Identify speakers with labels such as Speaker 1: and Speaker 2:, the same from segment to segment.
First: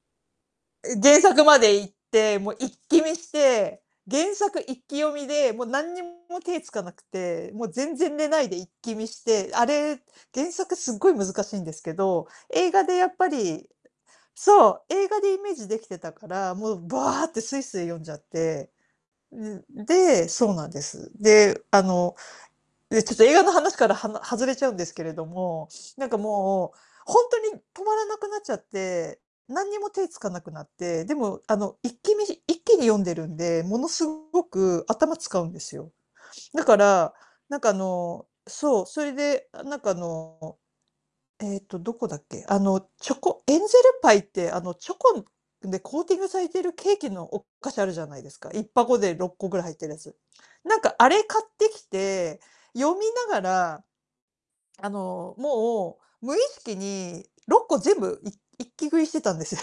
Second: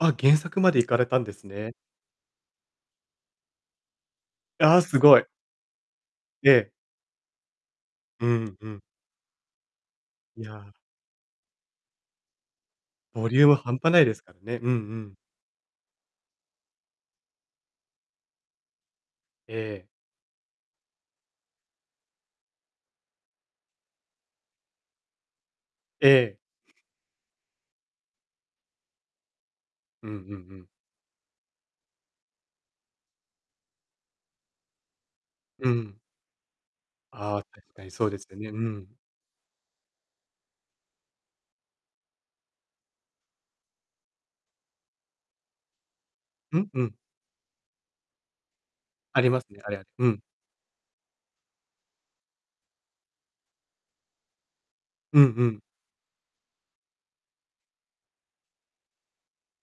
Speaker 1: あ、原作まで行
Speaker 2: え、
Speaker 1: かれた
Speaker 2: 原
Speaker 1: んです
Speaker 2: 作ま
Speaker 1: ね。
Speaker 2: で行って、もう一気見して、原作
Speaker 1: ああ、
Speaker 2: 一
Speaker 1: す
Speaker 2: 気読
Speaker 1: ごい。
Speaker 2: みで、もう何にも
Speaker 1: え
Speaker 2: 手
Speaker 1: え。
Speaker 2: つかなくて、もう全然
Speaker 1: う
Speaker 2: 寝ない
Speaker 1: ん
Speaker 2: で
Speaker 1: う
Speaker 2: 一
Speaker 1: ん。
Speaker 2: 気見して、あれ、
Speaker 1: い
Speaker 2: 原
Speaker 1: や。
Speaker 2: 作すっごい難しいんですけど、映画でやっ
Speaker 1: ボ
Speaker 2: ぱ
Speaker 1: リューム
Speaker 2: り、
Speaker 1: 半端ないですからね。う
Speaker 2: そ
Speaker 1: んう
Speaker 2: う、映
Speaker 1: ん。
Speaker 2: 画でイメージできてたから、もうばーってスイスイ読んじゃって、う
Speaker 1: え
Speaker 2: ん、ん
Speaker 1: え。
Speaker 2: で、そうなんです。で、あの、で、ちょっと映画の話からはな外れちゃうんですけれども、な
Speaker 1: え
Speaker 2: んか
Speaker 1: え。
Speaker 2: もうほんとに止まらなくなっちゃって、何にも
Speaker 1: う
Speaker 2: 手
Speaker 1: んうん
Speaker 2: つかなく
Speaker 1: う
Speaker 2: な
Speaker 1: ん。
Speaker 2: って、でもあの、一気見一気に読んでるんで、ものすごく頭使うんで
Speaker 1: う
Speaker 2: すよ。
Speaker 1: ん。
Speaker 2: だから、
Speaker 1: あ、
Speaker 2: なんかあ
Speaker 1: 確かにそうです
Speaker 2: の
Speaker 1: よね。う
Speaker 2: そう、
Speaker 1: ん。
Speaker 2: それでなんかあの、えっと、どこだっけ、あの、チョコエンゼルパイってあのチョコでコーティングされ
Speaker 1: う
Speaker 2: て
Speaker 1: ん
Speaker 2: る
Speaker 1: う
Speaker 2: ケ
Speaker 1: ん。
Speaker 2: ーキのお菓子あるじゃないですか。1箱で
Speaker 1: あ
Speaker 2: ろ
Speaker 1: り
Speaker 2: っ
Speaker 1: ます
Speaker 2: こぐ
Speaker 1: ね、
Speaker 2: らい
Speaker 1: あ
Speaker 2: 入っ
Speaker 1: れ。
Speaker 2: てるや
Speaker 1: う
Speaker 2: つ。
Speaker 1: ん。
Speaker 2: なんかあれ買ってきて、読みながらあ
Speaker 1: うん
Speaker 2: の、
Speaker 1: うん。
Speaker 2: もう無意識に6個全部いっ一気食いしてたんですよ。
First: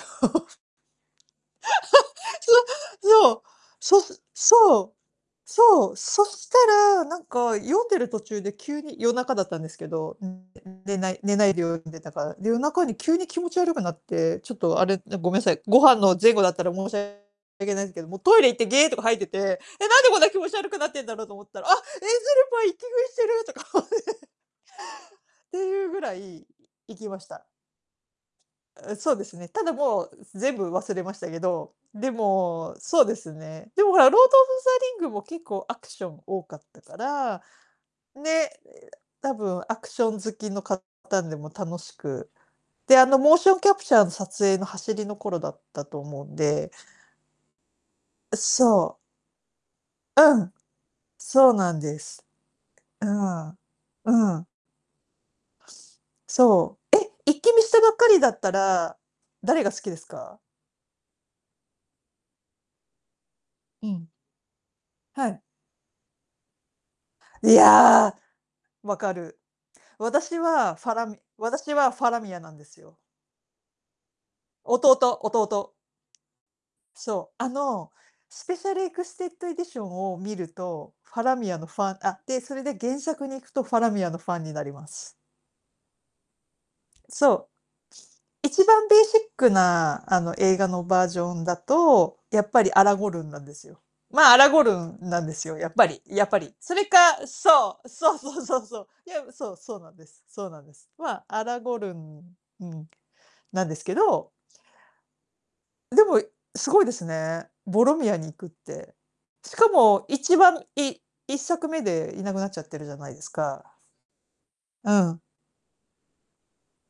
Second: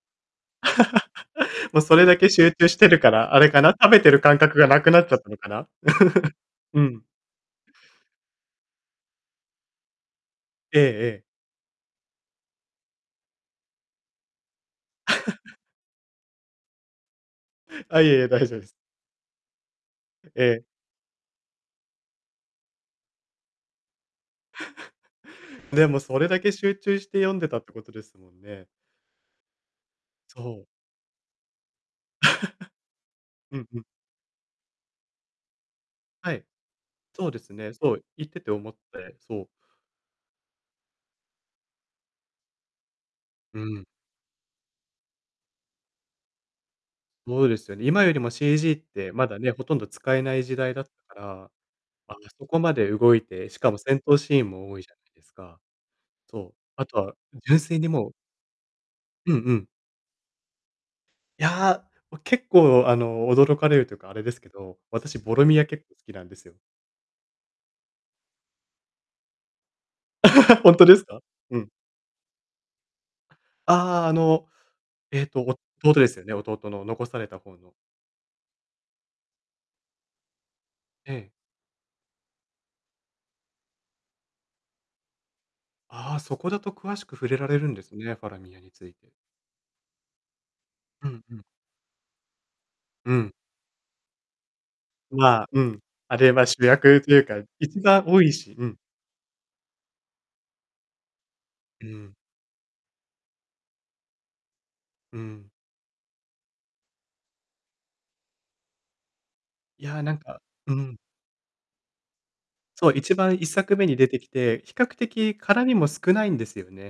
Speaker 1: もうそれだけ 集中してるか
Speaker 2: そ
Speaker 1: ら、あ
Speaker 2: う、
Speaker 1: れかな、食べ
Speaker 2: そう。
Speaker 1: て
Speaker 2: そ
Speaker 1: る感覚がな
Speaker 2: そ
Speaker 1: く
Speaker 2: う。
Speaker 1: なっちゃったのかな？
Speaker 2: そう、そした
Speaker 1: うん。
Speaker 2: ら、なんか読んでる途中で急に夜中だったんですけど、
Speaker 1: ええ
Speaker 2: 寝ない
Speaker 1: ええ。
Speaker 2: 寝ないで読んでたから、で、夜中に急に気持ち悪くなって、ちょっとあれ、ごめ んなさい、ご飯の前後だったら申し訳ないんですけ
Speaker 1: あ、い
Speaker 2: ど、
Speaker 1: え
Speaker 2: もう
Speaker 1: いえ、
Speaker 2: トイ
Speaker 1: 大
Speaker 2: レ行っ
Speaker 1: 丈夫で
Speaker 2: て
Speaker 1: す。
Speaker 2: ゲーとか吐いてて、えっ、なんでこんな気
Speaker 1: え
Speaker 2: 持ち
Speaker 1: え。
Speaker 2: 悪くなってんだろうと思ったら、あっ、エンゼルパイ一気食いしてるとか思って。って い
Speaker 1: で
Speaker 2: うぐ
Speaker 1: も
Speaker 2: ら
Speaker 1: それだ
Speaker 2: い、
Speaker 1: け集
Speaker 2: 行
Speaker 1: 中し
Speaker 2: き
Speaker 1: て
Speaker 2: まし
Speaker 1: 読ん
Speaker 2: た。
Speaker 1: でたってことですもんね。
Speaker 2: あ、そうですね、ただもう
Speaker 1: そ
Speaker 2: 全
Speaker 1: う。
Speaker 2: 部忘れましたけど、でも、そうです
Speaker 1: うん
Speaker 2: ね。
Speaker 1: う
Speaker 2: で
Speaker 1: ん。
Speaker 2: もほら、ロード・オブ・ザ・リングも結構アクション
Speaker 1: はい、
Speaker 2: 多かったか
Speaker 1: そうで
Speaker 2: ら、
Speaker 1: すね、そう、言って
Speaker 2: ね、
Speaker 1: て思って
Speaker 2: た
Speaker 1: そう。
Speaker 2: ぶんアクション好きのかたんでも楽しく、で、あの、モーショ
Speaker 1: う
Speaker 2: ンキャ
Speaker 1: ん。
Speaker 2: プチャーの撮影の走りの頃だったと思うんで。
Speaker 1: そうですよね。今よりも
Speaker 2: う、
Speaker 1: CG っ
Speaker 2: そう。
Speaker 1: て、まだね、ほとんど使えな
Speaker 2: う
Speaker 1: い
Speaker 2: ん、
Speaker 1: 時代だったか
Speaker 2: そ
Speaker 1: ら、
Speaker 2: うなんで
Speaker 1: あ
Speaker 2: す。
Speaker 1: そこまで
Speaker 2: う
Speaker 1: 動い
Speaker 2: ん。
Speaker 1: て、しかも戦闘
Speaker 2: う
Speaker 1: シー
Speaker 2: ん。
Speaker 1: ンも多いじゃないですか。そう、
Speaker 2: そ
Speaker 1: あと
Speaker 2: う、え、
Speaker 1: は、
Speaker 2: 一気
Speaker 1: 純
Speaker 2: 見し
Speaker 1: 粋
Speaker 2: た
Speaker 1: に
Speaker 2: ばっか
Speaker 1: もう
Speaker 2: りだったら、
Speaker 1: うんう
Speaker 2: 誰
Speaker 1: ん。
Speaker 2: が好きですか？
Speaker 1: いや、結構あの驚かれる
Speaker 2: う
Speaker 1: というか
Speaker 2: ん。
Speaker 1: あれですけど、私
Speaker 2: は
Speaker 1: ボ
Speaker 2: い。
Speaker 1: ロミア結構好きなんですよ。
Speaker 2: いや！分かる。私
Speaker 1: ほ
Speaker 2: は
Speaker 1: んと
Speaker 2: ファ
Speaker 1: です
Speaker 2: ラム
Speaker 1: か？うん。
Speaker 2: 私はファラミアなんですよ。
Speaker 1: あ、あの
Speaker 2: 弟。
Speaker 1: えっと
Speaker 2: 弟。
Speaker 1: 弟ですよね、弟の残され
Speaker 2: そう、
Speaker 1: た
Speaker 2: あ
Speaker 1: 方の。
Speaker 2: のスペシャルエクステッドエディションを見ると、
Speaker 1: え
Speaker 2: ファ
Speaker 1: え。
Speaker 2: ラミアのファンあ、で、それで原作に行くとファラミアのファンになります。
Speaker 1: あ、そこだと詳しく触
Speaker 2: そ
Speaker 1: れら
Speaker 2: う。
Speaker 1: れるんですね、ファラミア
Speaker 2: 一
Speaker 1: につ
Speaker 2: 番
Speaker 1: い
Speaker 2: ベー
Speaker 1: て。
Speaker 2: シックなあの映画のバ
Speaker 1: う
Speaker 2: ージ
Speaker 1: ん
Speaker 2: ョ
Speaker 1: う
Speaker 2: ン
Speaker 1: ん。
Speaker 2: だと、やっぱりアラゴ
Speaker 1: う
Speaker 2: ルン
Speaker 1: ん。
Speaker 2: なんですよ。ま、アラゴルンなんで
Speaker 1: ま、
Speaker 2: すよ、
Speaker 1: う
Speaker 2: やっ
Speaker 1: ん、
Speaker 2: ぱり
Speaker 1: あ
Speaker 2: やっ
Speaker 1: れ
Speaker 2: ぱ
Speaker 1: は
Speaker 2: り。
Speaker 1: 主
Speaker 2: それ
Speaker 1: 役という
Speaker 2: か
Speaker 1: か一
Speaker 2: そう、
Speaker 1: 番
Speaker 2: そう
Speaker 1: 多い
Speaker 2: そう
Speaker 1: し。
Speaker 2: そ
Speaker 1: う
Speaker 2: う
Speaker 1: ん。
Speaker 2: そう、いや、そう、そうなんです。そうなんです。ま、アラゴ
Speaker 1: う
Speaker 2: ル
Speaker 1: ん。
Speaker 2: ンうん、なんですけど
Speaker 1: うん。
Speaker 2: でも、すごいですね、ボロミアに行くって。しか
Speaker 1: いや、
Speaker 2: も
Speaker 1: なん
Speaker 2: 一
Speaker 1: か
Speaker 2: 番
Speaker 1: う
Speaker 2: い
Speaker 1: ん。
Speaker 2: 1作目でいなくなっちゃってる
Speaker 1: そ
Speaker 2: じゃ
Speaker 1: う、
Speaker 2: な
Speaker 1: 一
Speaker 2: いです
Speaker 1: 番、いっさ
Speaker 2: か。
Speaker 1: くめに出てきて、比較
Speaker 2: うん。
Speaker 1: 的絡みも少ないんですよね。